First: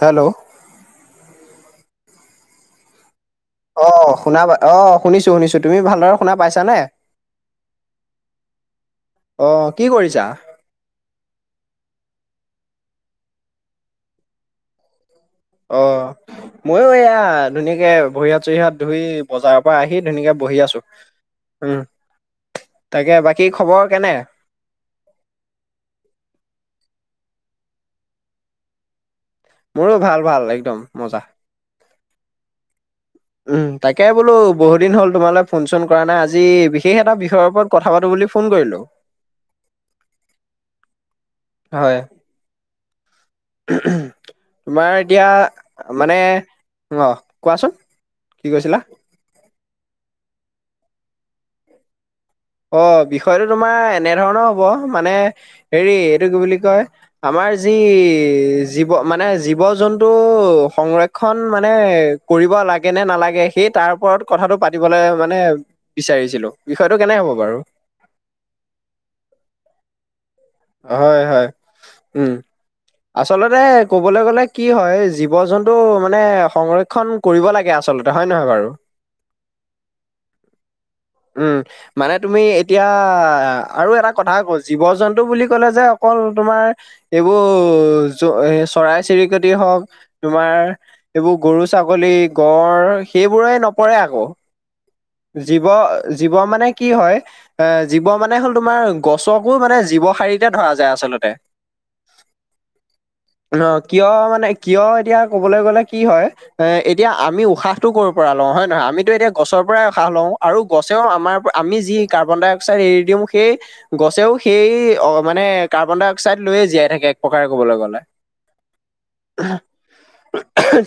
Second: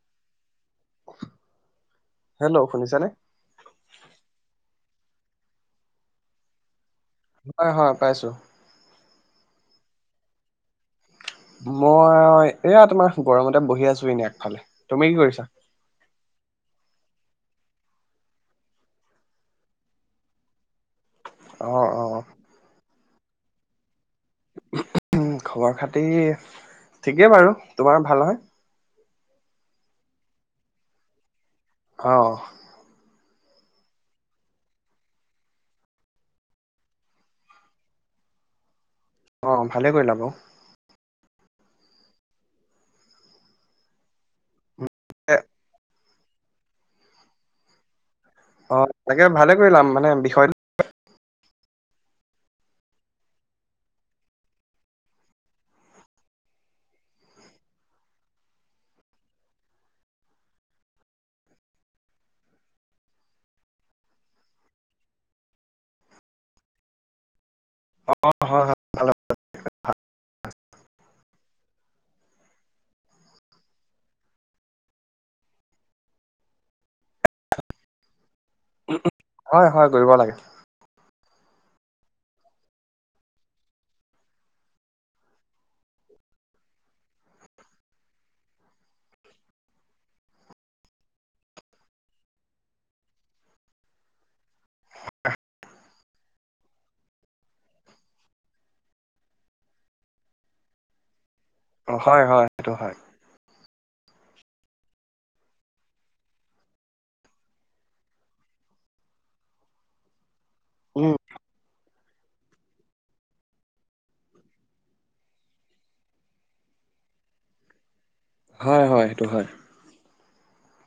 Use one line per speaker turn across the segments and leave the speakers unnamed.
Hello.
Hello শুনিছা নে?
অ' শুনাবা অ' শুনিছো শুনিছো তুমি ভালদৰে শুনা পাইছানে।
হয়, হয়, পাইছো।
অহ' কি কৰিছা।
মই এয়া তোমাৰ গৰমতে বহি আছো এনে আগফালে তুমি কি কৰিছা।
অ' ময়ো এয়েয়া ধুনীয়াকে ভৰিয়াত চৰিয়াত ধুই বজাৰৰ পৰা আহি ধুনীয়াকে বহি আছো। উম
অ' অ'।
তাকে বাকী খবৰ কেনে [unintelligible]
খবৰ খাতি ঠিকেই বাৰু, তোমাৰ ভাল নহয়।
মোৰো ভাল ভাল একদম মজা [unintelligible]
অ'অ'
উম তাকে বোলো বহু দিন হ'ল তোমালে ফোন চোন কৰা নাই আজি বিশেষ এটা বিষয়ৰ ওপৰত কথা পাতো [unintelligible] বুলি ফোন কৰিলো।
অ' ভালে কৰিলা বাৰু।
হয়। তোমাৰ এতিয়া মানে আহ' কোৱাচোন। কি কৈছিলা
অ' তাকে ভালে কৰিলা মানে বিষয়টো।
অ' বিষয়টো তোমাৰ এনেধৰণৰ হ'ব। মানে হেৰি এইটো কি বুলি কয় আমাৰ। মানে যি জীৱ জন্তুৰ সংৰক্ষণ কৰি লাগে নে নালাগে সেই তাৰ ওপৰত কথাটো পাতিবলৈ মানে বিচাৰিছিলো। বিষয়টো কেনে হ'ব। বাৰু
অ হয় হয় ভালাল [unintelligible]
হয় হয় উম' আচলতে ক'বলৈ গ'লে কি হয় জীৱ জন্তু [unintelligible] টো মানে সংৰক্ষণ কৰিব লাগে আচলতে, হয় নহয় বাৰু,
হয় কৰিব লাগে [unintelligible]
উম' মানে তুমি এতিয়া আৰু এটা কথা আৰু আকৌ জীৱ জন্তু বুলি ক'লে যে অকল। ল তোমাৰ এইবোৰ চৰাই চিৰিকটি হওক তোমাৰ [unintelligible] এইবোৰ গৰু ছাগলী গঁড় সেইবোৰেই নপৰে আকৌ জীৱ, জীৱ মানে কি হয় এ জীৱ মানে হ'ল তোমাৰ গছকো মানে জীৱ শাৰিতে ধৰা যায় আচলতে [unintelligible] আচলতে,
অ হয় হয় সেইটো হয় [unintelligible]
ন কিয় মানে কিয়, এতিয়া ক'বলৈ গ'লে কি হয় এ এতিয়া আমি উশাহটো কৰ পৰা লওঁ। হয় নহয় আমিতো এতিয়া গছৰ পৰাই উসাহ লওঁ আৰু গছেও
উম
আমাৰ আমি যি [unintelligible] কাৰ্বন ডাই অক্সাইড এৰি দিও সেই গছেও সেই অ মানে কাৰ্বন ডাই অক্সাইড লৈয়ে জীয়াই থাকে। এক প্ৰকাৰে কবলৈ গ'লে [unintelligible]
হয় হয় সেইটো হয়।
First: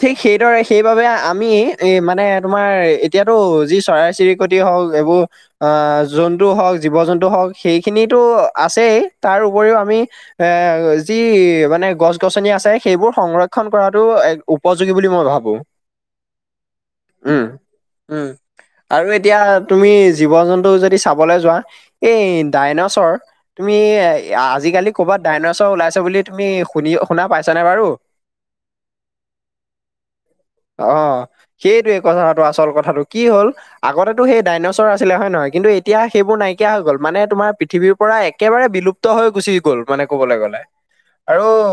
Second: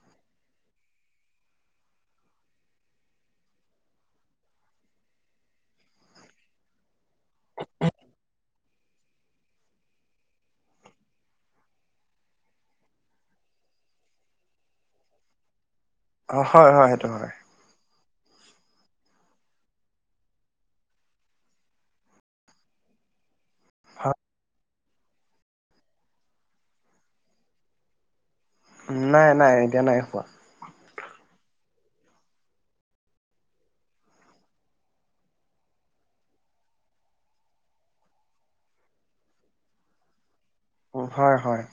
ঠিক সেইদৰে সেইবাবে আমি এই মানে তোমাৰ এতিয়াতো যি চৰাই চিৰিক [unintelligible] কটি হক এইবোৰ অ জন্তু হওক জীৱ জন্তু হওক সেইখিনিৰটো আছে এই, তাৰ তাৰ উপৰিও আমি এ যি মানে গছ গছনি আছে সেইবোৰ সংৰক্ষণ কৰাটো [unintelligible] উপযোগী বুলি মই ভাবোঁ।
হয় হয় সেইটো হয় [unintelligible]
উম' আৰু এটা এতিয়া তুমি জীৱ জন্তু যদি চাবলৈ যোৱা এই ডাইনছৰ তুমি
হয়
আজিকালি ক'ৰবাত ডাইনছ ওলাইছে বুলি তুমি শুনি শুনা পাইছা নে বাৰু
নাই নাই এতিয়া নাই হোৱা
অ সেইটোৱে কথাটো আচল কথাটো কি হ'ল আগতেো সেই ডাইনছৰ আছিলে হয় নহয় কিন্তু এতিয়া সেইবোৰ নাইকিয়া হৈ গ'ল মানে তোমাৰ পৃথিৱীৰ পৰা একেবাৰে লুপ্ত হৈ গুচি গ'ল মানে ক'বলৈ গ'লে
হয়
আৰু
হয়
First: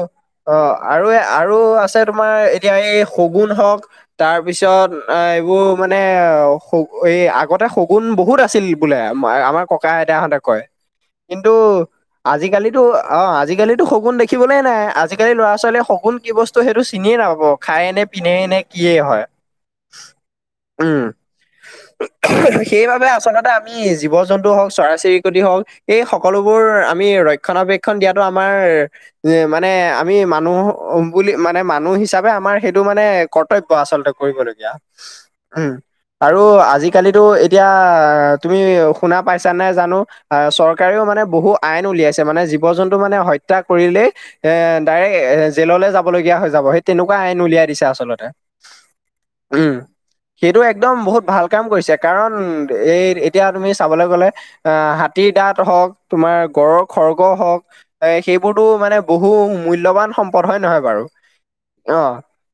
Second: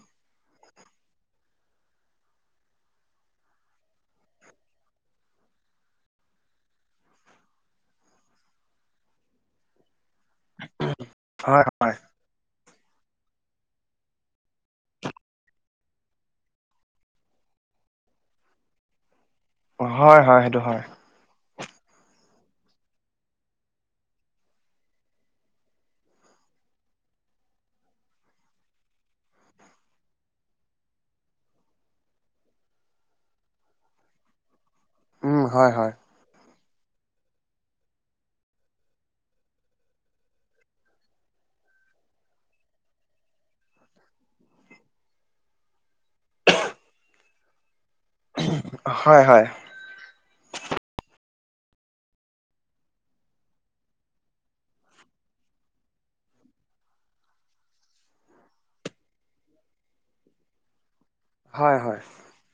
অ আৰু আৰু আছে তোমাৰ এতিয়া এই শগুন হওক তাৰপিছত এইবোৰ মানে এই আগতে শগুন বহুত আছিল বোলে আমাৰ কক ইতাহঁতে কয় কিন্তু
হয় হয়
আজিকালিত টো অ আজিকালি শ সগুন দেখিবলে নাই আজিকালি ল'ৰা ছোৱালীয়ে শগুন কি বস্তু সেইটো চিনিয়ে নাপাব খ খায় নে পিন্ধেই নে কিয়ে হয়
হয় হয় সেইটো হয়
উ সেইবাবে আচলতে আমি জীৱ জন্তু হওক চৰাই চিৰিকটি হওক এই সকলোবোৰ আমি ৰক্ষ ৰক্ষণাবেক্ষণ দিয়াতটো আমাৰ উ মানে আমি মানুহ বুলি মানে মানুহ হিচাপে আমাৰ সেইটো মানে কৰ্তব্য আচলতে কৰিবলগীয়া
উম হয় হয়।
আৰু আজিকালিতো এতিয়া তুমি শুনা পাইছা নে জানো আহ চৰকাৰেও মানে ব বহু আইন উলিয়াইছে মানে জীৱ জন্তু মানে হত্যা কৰিলেই এ ডাইৰেক্ট এ জেললৈ যাবলগীয়া হৈ যাব সেই তেনেকুৱা আইন উলিয়াই দিছে আচলতে,
হয় হয়
উম সেইটো একদম বহুত ভাল কাম কৰিছে কাৰণ এই এতিয়া তুমি চাবলৈ গলে অ হাতীৰ দাঁত হওক তোমাৰ গড়ৰ খৰ্গ হওক এ সেইবোৰতো মানে বহু মূল্য়বান সম্পদ হয় নহয় বাৰু
হয় হয়
অ
হয়।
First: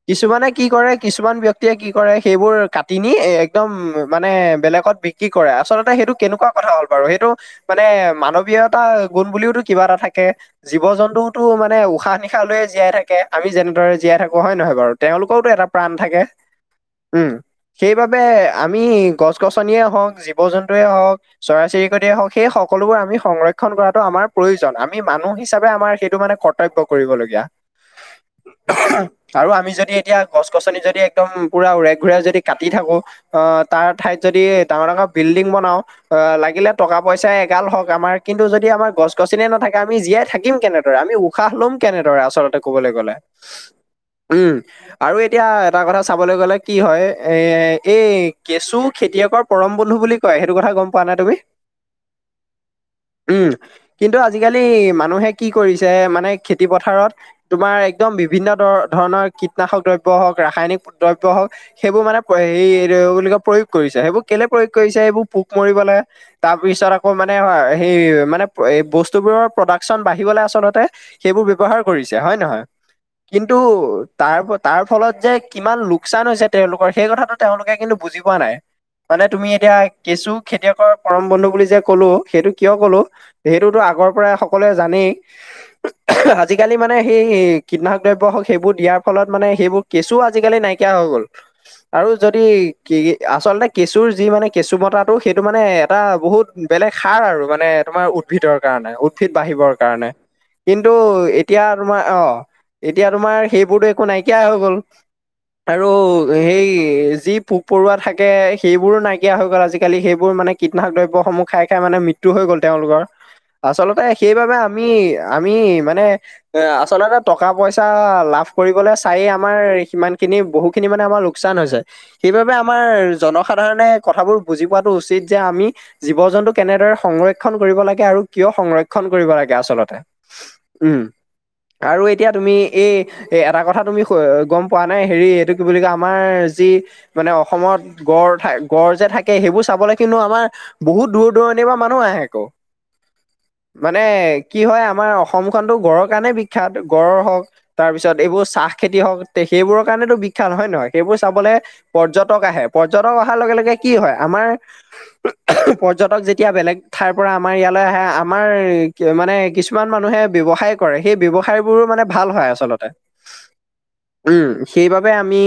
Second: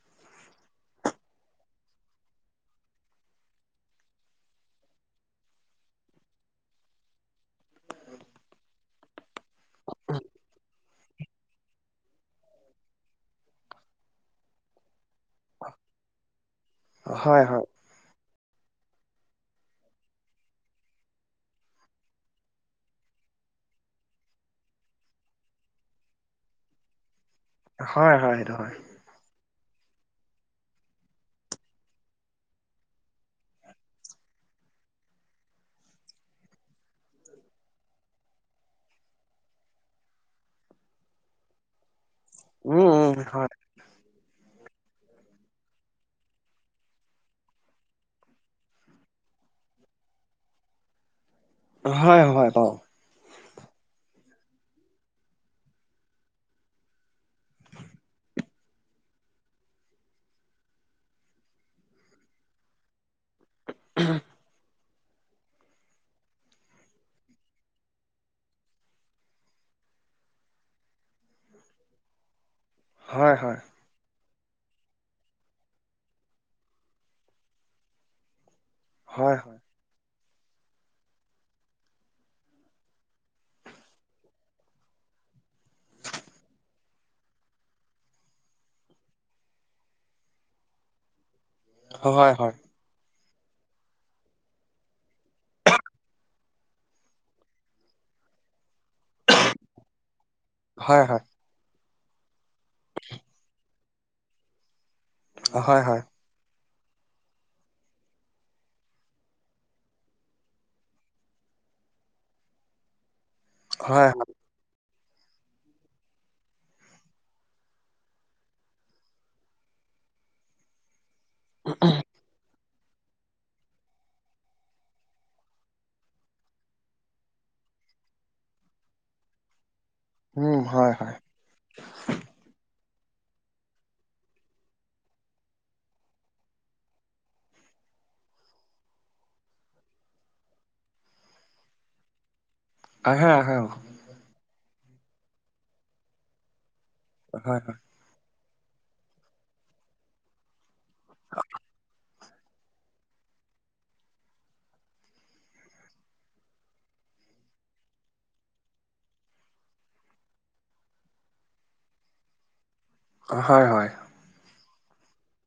কিছুমানে কি কৰে কিছুমান ব্যক্তিয়ে কি কৰে সেইবোৰ কাট কিনি একদম মানে বেলেগত বিক্ৰী কৰে আচলতে সেইটো কেনেকুৱা কথা হ'ল বাৰু সেইটো মানে এ মানৱীয়তা গুণ বুলিওতো কিবা এটা থাকে জীৱ জন্তু [unintelligible] মানে উশাহ নিশাহ লয়ে জীয়াই থাকে আমি যেনেদৰে জীয়াই থাকো, হয় নহয় বাৰু? তেওঁলোকৰওতো এটা প্ৰাণ থাকে, উম।
হয়
সেইবাবে আমি গছ গছনিয়ে হওক, জীৱ জন্তুৱয়ে হওক, চৰাই চিৰিকটয়ে হওক সেই সকলো সকলোবোৰ আমি সংৰক্ষন কৰাটো আমাৰ প্ৰয়োজন আমি মানুহ হিচাপে আমাৰ সেইটো মানে কৰ্তব্য কৰিব লগীয়া।
হয় হয় সেইটো হয়।
আৰু আমি যদি এতিয়া গছ গছনি যদি একদম পুৰা উৰাই ঘূৰাই যদি কাটি থাকো অ তাৰ ঠাইত যদি ডাঙৰ ডাঙৰ বিল্ডিং বনাও অ লাগিলে টকা পইচা গাল হওক আমাৰ কিন্তু যদি আমাৰ গছ গছনিয়ে নাথাকে আমি জীয়াই থাকিম কেনেদৰে আমি উশাহ ল'ম কেনেদৰে আচলতে
উম
কবলৈ গ'লে,
উম হয়
উম আৰু এতিয়া এটা কথা চাবলৈ গ'লে কি হয়, এ এই কেঁচু খেতিয়কৰ পৰম বন্ধু বুলি কয় সেইটো কথা গম পোৱা নাই তুমি?
হয় হয় পাও,,
উম কিন্তু আজিকালি মানুহে কি কৰিছে মানে খেতি পথাৰত তোমাৰ একদম বিভিন্ন ধৰণৰ কীটনাশক দ্ৰব্য হওক ৰাসায়নিক দ্ৰব্য হওক- সেইবোৰ মানে হে এই বুলি প্ৰয়োগ কৰিছে সেইবোৰ কেলে প্ৰয়োগ কৰিছে সেইবো পোক মৰিবলৈ তাৰ পিছত আকৌ মানে সেই মানে বস্তুোৰৰ প্ৰদা-' চন বাঢ়িবলৈ আচলতে সেইবোৰ ব্যৱহাৰ কৰিছে হয় নহয়?
হয়
কিন্তু
হয়
তাৰ তাৰ ফলত যে কিমান লোকচান হৈছে তেওঁলোকৰ সেই কথাটো তেওঁলোকে কিন্তু বুজি পোৱা নাই মানে
হয়
তুমি
হয়
এতিয়া কেঁচু খেতিয়কৰ পৰম বন্ধু বুলি যে কলো সেইটো কিয় কলো সেইটোতো আগৰ পৰাই সকলোৱে জানেই আজিকালি মানে সেই কীনাশক দ্ৰব হওঁক সেইবোৰ দিয়াৰ ফলত মানে সেইবোৰ ছু আজিকালি নাইকিয়া হৈ গ'ল আৰু
হয়
যদি
হয়
কি কি আচলতে কেঁচুৰ যি মানে কেঁচু বতাটো সেইটো মানে এটা বহুত বেলেগ সাৰ আৰু মানে তোমাৰ উদ্ভিদৰ। কাৰণে উদ্ভিদ বাঢ়িবৰ কাৰণে কিন্তু
হয়
এতিয়া তোমাৰ অ এতিয়া তোমাৰ সেইবোৰতো একো নাইকিয়া হৈ গল,
হয় হয়
আৰু এই যি পোক পৰুৱা থাকে সেইবোৰো নাইকিয়া হৈ গ'ল আজিকালি, সেইবোৰ মানে কীটনাশক দ্ৰব্যসমূহ খাই খাই মানে মৃত্যু হৈ গ'ল তেওঁলোকৰ আচলতে
হয় হয়
সেইবাবে আমি আমি মানে এ আচলতে টকা পইচা লাভ কৰিবলে চাইে আমাৰ সিমান খিনি বহু খিনি মানে আমাৰ লোকচান হৈছে সেইবাবে আমাৰ জনসাধাৰণে কথাবোৰ বুজি পোৱাটো উচিত যে আমি জীৱ জন্তু কেনেদৰে সংৰক্ষন কৰি কৰিব লাগে আৰু কিয় সংৰক্ষণ কৰিব লাগে আচলতে?
হয়
উম
হয়
আৰু এতিয়া তুমি এই এটা কথা তুমি গম পোৱা নাই হেৰি এইটো কি বুলি কয় আমাৰ যি মানে অসমত গড় থাক গড় যে থাকে সেইবোৰ চাবলৈ কিন্তু আমাৰ বহুত দূৰ দূৰণিৰ পৰা মানুহ আহে আকৌ।
আহে আহে অ।
মানে কি হয় আমাৰ অসমখনটো গড়ৰ কাৰণে বিখ্যাত গড়ৰ হওক
হয়
তাৰ পিছত এইবোৰ চাহ খেতি হওক সেইবোৰৰ কাৰণেতো বিখ্যাত হয়ে নহয়, সেইবোৰ চাবলে পৰ্যটক আহে পৰ্যটক অহাৰ লগে লগে কি হয় আমাৰ পৰ্যটক যেতিয়া বেলেগ ঠাইৰ পৰা আমাৰ ইয়ালৈ আহে আমাৰ মানে কিছুমান মানুহে ব্যৱসায় কৰে সেই ব্যৱসায়বোৰো মানে ভাল হয় আচলতে।
হয় হয়।
উম, সেইবাবে আমি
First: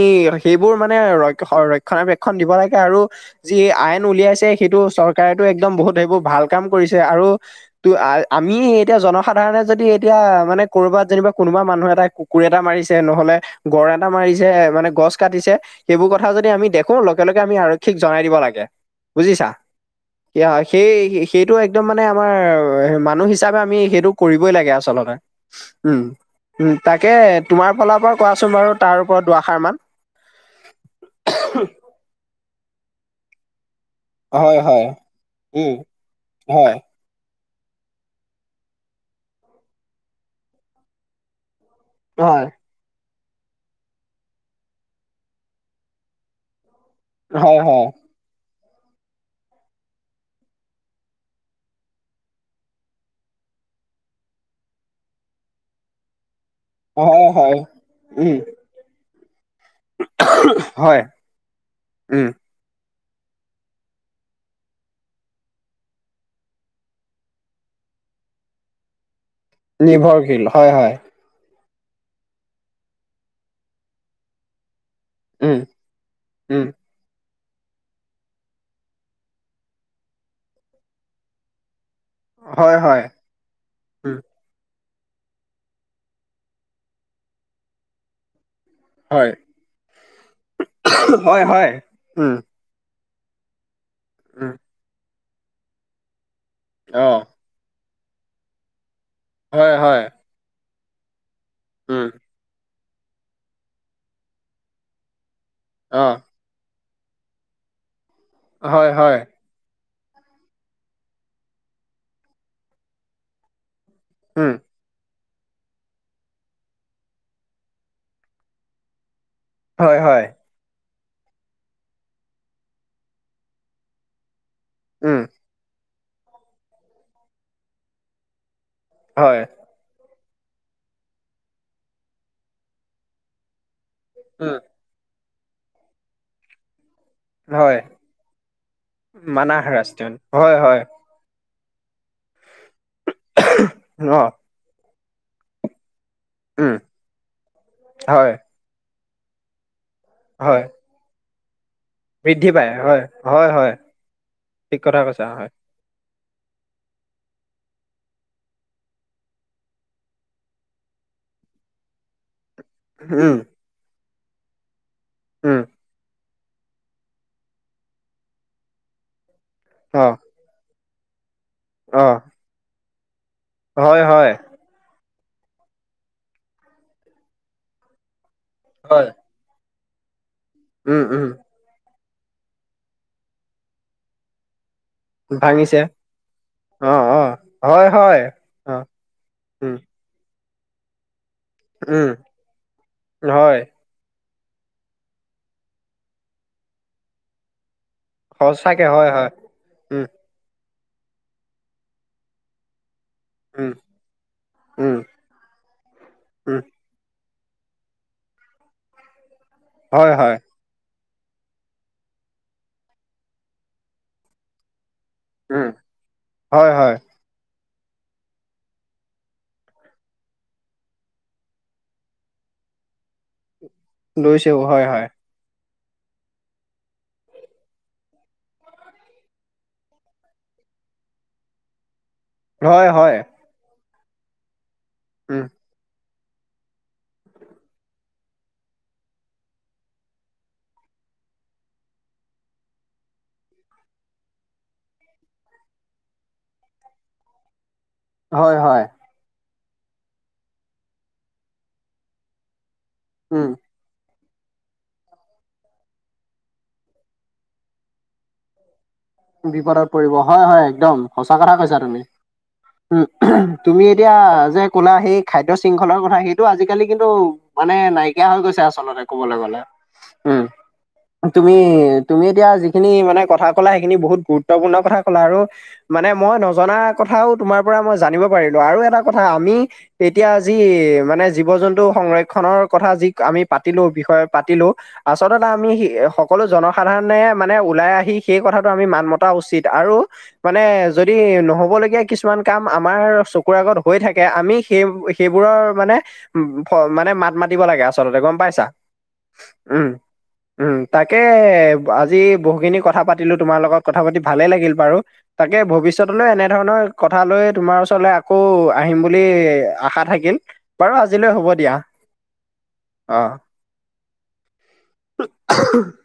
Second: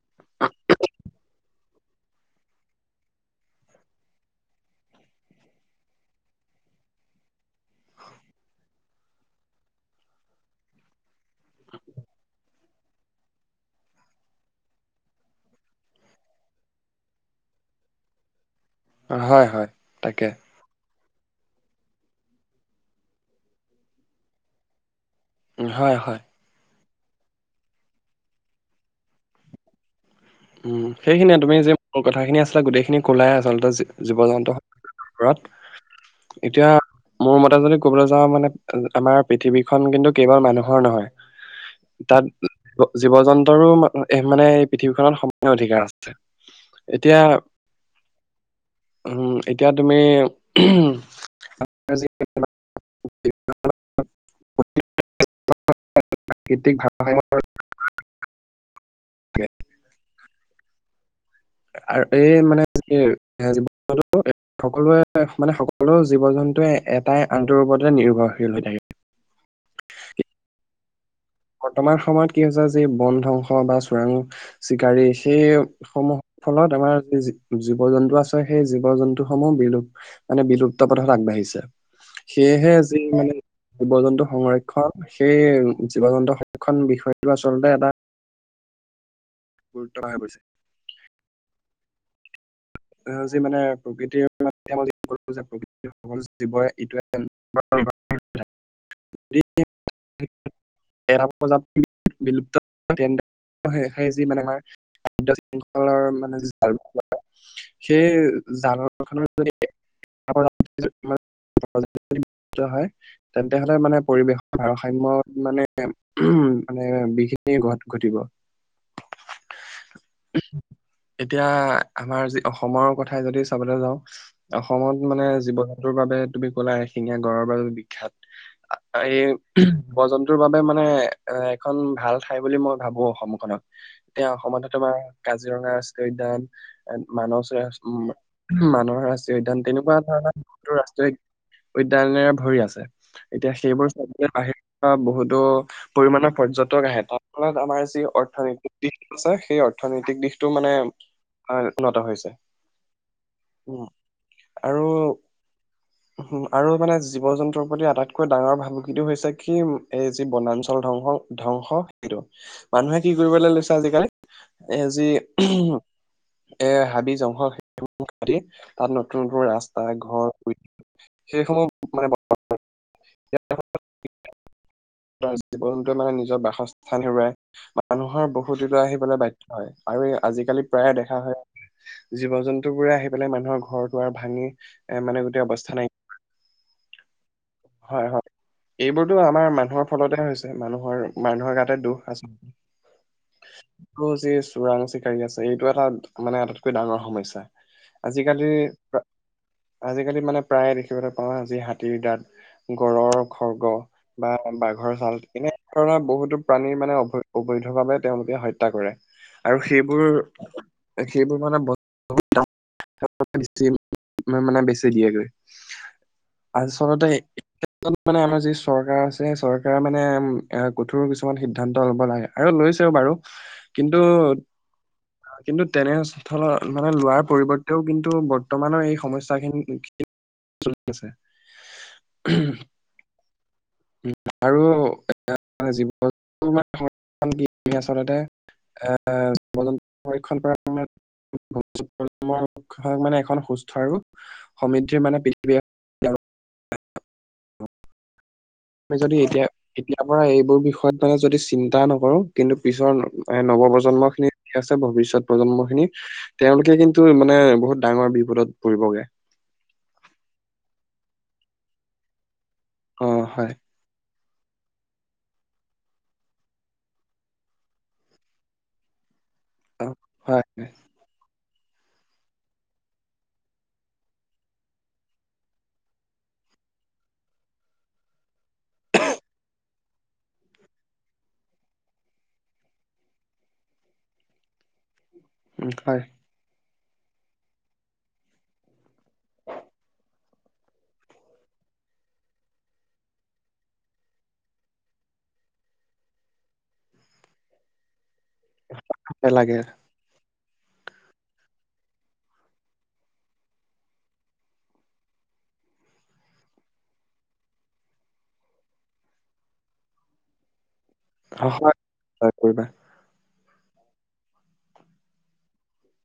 সেইবোৰ মানে ৰ ৰক্ষণাবেক্ষণ দিব লাগে আৰু যি আইন উলিয়াইছে সেইটো চৰকাৰেতো একদম বহুত সেইবোৰ ভাল কাম কৰিছে আৰু ত আমি এতিয়া জনসাধাৰণে যদি এতিয়া মানে কৰ'বাত যেনিবা কোনোবা মানুহ এটা কুকুৰ এটা মাৰিছে নহলে গড় এটা মাৰিছে যে মানে গছ কাটিছে সেইবোৰ কথা যদি আমি দেখো লগে লগে আমি আৰক্ষীক জনাই দিব লাগে বুজিছা,
হয় হয় তাকে
কি হয় সেই সেইটো একদম মানে আমাৰ মানুহ হিচাপে আমি সেইটো কৰিবই লাগে আচলতে।
হয়
উম
হয়
উম তাকে তোমাৰ ফালাৰ পৰা কোৱাচোন বাৰু তাৰ ওপৰত দুআষাৰ মান।
উম সেইখিনিয়ে তুমি যে মোৰ কথাখিনি আছিলে গোটেইখিনি কলাই আচলতে। জীৱ জন্তু
হয়, হয়,
কৰাৰত
উম,
এতিয়া
হয়,
মোৰ মতে এটা যদি কবলৈ যাওঁ মানে আমাৰ পৃথিৱীখন কিন্তু কেৱল মানুহৰ নহয় তাত
হয়,
জীৱ জন্তুৰো মানে পৃথিৱীখনত অধিকাৰ আছে এতিয়া
হয় হয়
উম এতিয়া তুমি [unintelligible]
[inaudible]
প্ৰাকৃতিক ভাৰসাম্য
হয় হয় উম
থাকে
হয়
আৰু
উম,
এই মানে কি জীৱ জ সকলোৱে মানে সকলো জীৱ জন্তুৱে এটাই আটোৰ ওপৰতে নিৰ্ভৰ ৰ্ভৰশীল হৈ থাকে
নিৰ্ভৰশীল হয় হয়
বৰ্তমান সময়ত কি হৈছে যে বন ধ্বংস বা চোৰাং চিকাৰী সেই
উম,
সমূহৰ
উম,
ফলত আমাৰ য জীৱ জন্তু আছে সেই জীৱ জন্তুসমূহ বিলুপ মানে বিলুপ্ত পথত আগবাঢ়িছে সেয়েহে
হয়,
আজি
হয়,
মানে জীৱ
উম,
জন্তু সংৰক্ষণ সেই জীৱ জন্তু সংৰক্ষণ বিষয়টো আচলতে এটা
হয়
গুৰুত্ব হৈ পৰিছে।
হয় হয় উ
যি মানে প্ৰকৃতিৰ [unintelligible] ইটোৱে
অ',
[unintelligible]
হয় হয়
এটা প্ৰজাতি
উম,
বিলুপ্ত যি মানে আমাৰ ৰ
অ',
মানে জাল সেই জাল
হয়, হয়,
খনৰ যদি হয় তেন্তে হলে মানে
উম,
পৰিৱেশৰ ভাৰসাম্য মানে উ মানে বিঘিনি ঘট ঘটিব
হয় হয়
এতিয়া আমাৰ যি অসমৰ কথাই যদি চাবলৈ যাওঁ অসমত
উম,
মানে জীৱ বাবে তুমি ক'লা এ শিঙীয়া গড়ৰ বাবে বিখ্যাত এই
হয়,
জীৱ জন্তু ত বাবে মানে এ এখন ভাল ঠাই বুলি মই ভাবো অসমখনত এতিয়া
উম,
অসমতে তোমাৰ কাজিৰঙা ৰাষ্ট্ৰীয় উদ্যান
হয়,
মান মানহ ৰাষ্ট্ৰীয় উদ্যান
মানাহ
তেনেকুৱা
ৰাষ্ট্ৰীয় উদ্যান
ধৰণৰ
হয়,
বহুতো
হয়,
ৰাষ্ট্ৰীয় উদ্যানেৰে ভৰি আছে এতিয়া সেইবোৰ চ
অ',
[unintelligible] বহুতো পৰিমাণৰ
উম,
পৰ্যটক আহে তাৰ ফলত আমাৰ যি
হয়,
অৰ্থনীতি দি আছে সেই অথ অৰ্থনৈতিক দিশটো
হয়,
মানে ভাল উনত হৈছে
বৃদ্ধি পায় হয়, হয়, হয়।
উ
ঠিক
আৰু
কথা কৈছা হয়।
উ আৰু মানে জীৱ জন্তুৰ প্ৰতি আটাই কৈ ডাঙৰ ভাবুকিটো হৈছে কি এই যি বনাঞ্চল ধ্বং ধ্বংস সেইটো মানুহে কি
উম,
কৰিবলৈ লৈছে আজিকালি। এজি
উম,
[unintelligible] এ হাবি জংঘল সেইবোৰ কাটি, তাত নতুন নতুন ৰাস্তা
অ',
ঘৰ সেইসমূহ মানে
অ',
[unintelligible]
হয়, হয়।
জীৱনটোৱে মানে নিজৰ বাসস্থান হেৰুৱাই। মানুহৰ বহু দুটা
হয়,
আহিবলৈ বাধ্য হয়। আৰু আজিকালি প্ৰায়ে
উম,
দেখা
উম।
হয়। জীৱ জন্তু বোৰে আহি পেলাই মানুহৰ ঘৰ দুৱাৰ ভাঙি এ মানে গোটেই অৱস্থা
ভাঙিছে
নাই হয় হয়
অ',
এইবোৰতো আমাৰ
উম,
মানুহৰ ফলত হৈছে মানুহৰ মানুহৰ গাতে দুখ
উম,
আচলতে
হয়।
চোৰাং চিকাৰী আছে এইটো এটা মানে আটাইতকৈ ডাঙৰ সমস্যা আজিকালি
সঁচাকে হয়, হয়, উম,
আজিকালি মানে প্ৰায়ে কিবা এটা পা আজি হাতীৰ দাঁত গডৰ খৰ্গ
উম,
বা ব ঘৰৰ
উম,
ভাল। এনেই ধৰণৰ বহুতো
উম,
প্ৰাণী মানে অবৈ-অবৈধ বাবে তেওঁলোকে হত্যা কৰে। আৰু সেইবোৰ
হয়, হয়,
সেইবোৰ মানে [unintelligible] মানে বেছি। তে দিয়া গৈ।
উম, হয়, হয়।
আচলতে এই ক্ষেত্ৰত মানে আমাৰ যি চৰকাৰ আছে, চৰকাৰ এই মানে কঠোৰ কিছুমান সিদ্ধান্ত ল'ব লাগে আৰু লৈছেও বাৰু। কিন্তু।
লৈছেও হয়, হয়,
কিন্তু তেনে স্থলত মানে লোৱাৰ পৰিৱৰ্তেও কিন্তু বৰ্তমানৰ এই সমস্যাখিনি চলি আছে।
হয় হয়।
আৰু
উম'।
[unintelligible] আচলতে। এ স্বাবলম্বী সংৰক্ষণ কৰাত ক্ৰমে [unintelligible] মানে এখন সুস্থ আৰু সমৃদ্ধিৰ মানে পৃথিৱী এখন [unintelligible]
[inaudible] হয়,
আমি যদি এতিয়া, এতিয়া পৰা এইবোৰ বিষয়ত মানে যদি চিন্তা নকৰোঁ, কিন্তু পিছৰ এ
উম।
নৱপ্ৰজন্মখিনি আছে ভৱিষ্যত প্ৰজন্মখিনি। তেওঁলোকে কিন্তু মানে বহুত ডাঙৰ বিপদত পৰিবগে।
বিপদত পৰিব, হয় হয়। একদম সঁচা কথা কৈছা তুমি।
অ
উম'
হয়
তুমি এতিয়া যে কোলা সেই খাদ্য শৃংখলাৰ কথা, সেইটো আজিকালি কিন্তু মানে নাইকিয়া হৈ গৈছে আচলতে। কবলৈ গ'লে।
অ হয়
উম,
হয়
তুমি তুমি এতিয়া যিখিনি মানে কথা কলা এইখিনি বহুত গুৰুত্বপূৰ্ণ কথা কলা আৰু মানে মই নজনা কথাও তোমাৰ পৰা মই জানিব আৰু এটা কথা আমি। এতিয়া যি মানে, জীৱ-জন্তু সংৰক্ষনৰৰ কথা যি আমি পাতিলো বিষয় পাতিলো। আচলতে দাদা আমি
উম
সি
হয়
সকলো জনসাধাৰণে মানে ওলাই আহি সেই কথা আমি মান মতা উচিত আৰু মানে যদি নহ'বলগীয়া কিছুমান কাম আমাৰ চকু আগত ত' হৈ থাকে আমি সেই, সেইবোৰৰ মানে উম, মানে মাত মাতিব লাগে আচলতে গম গম পাইছা।
লাগে।
উম, উম, তাকে আজি বহুখিনি কথা পাতি পাতিলো তোমাৰ লগত। কথা পাতি ভালে লাগিল বাৰু তাকে ভৱিষ্যতলৈ এনে ধৰণৰ কথা লৈ তোমাৰ ওচৰলৈ আকৌ আহিম বুলি আশা থাকিল। বাৰু আজিলৈ হ'ব
হয়,
দিয়া।
হয় কৰিবা।
অহ। [unintelligible]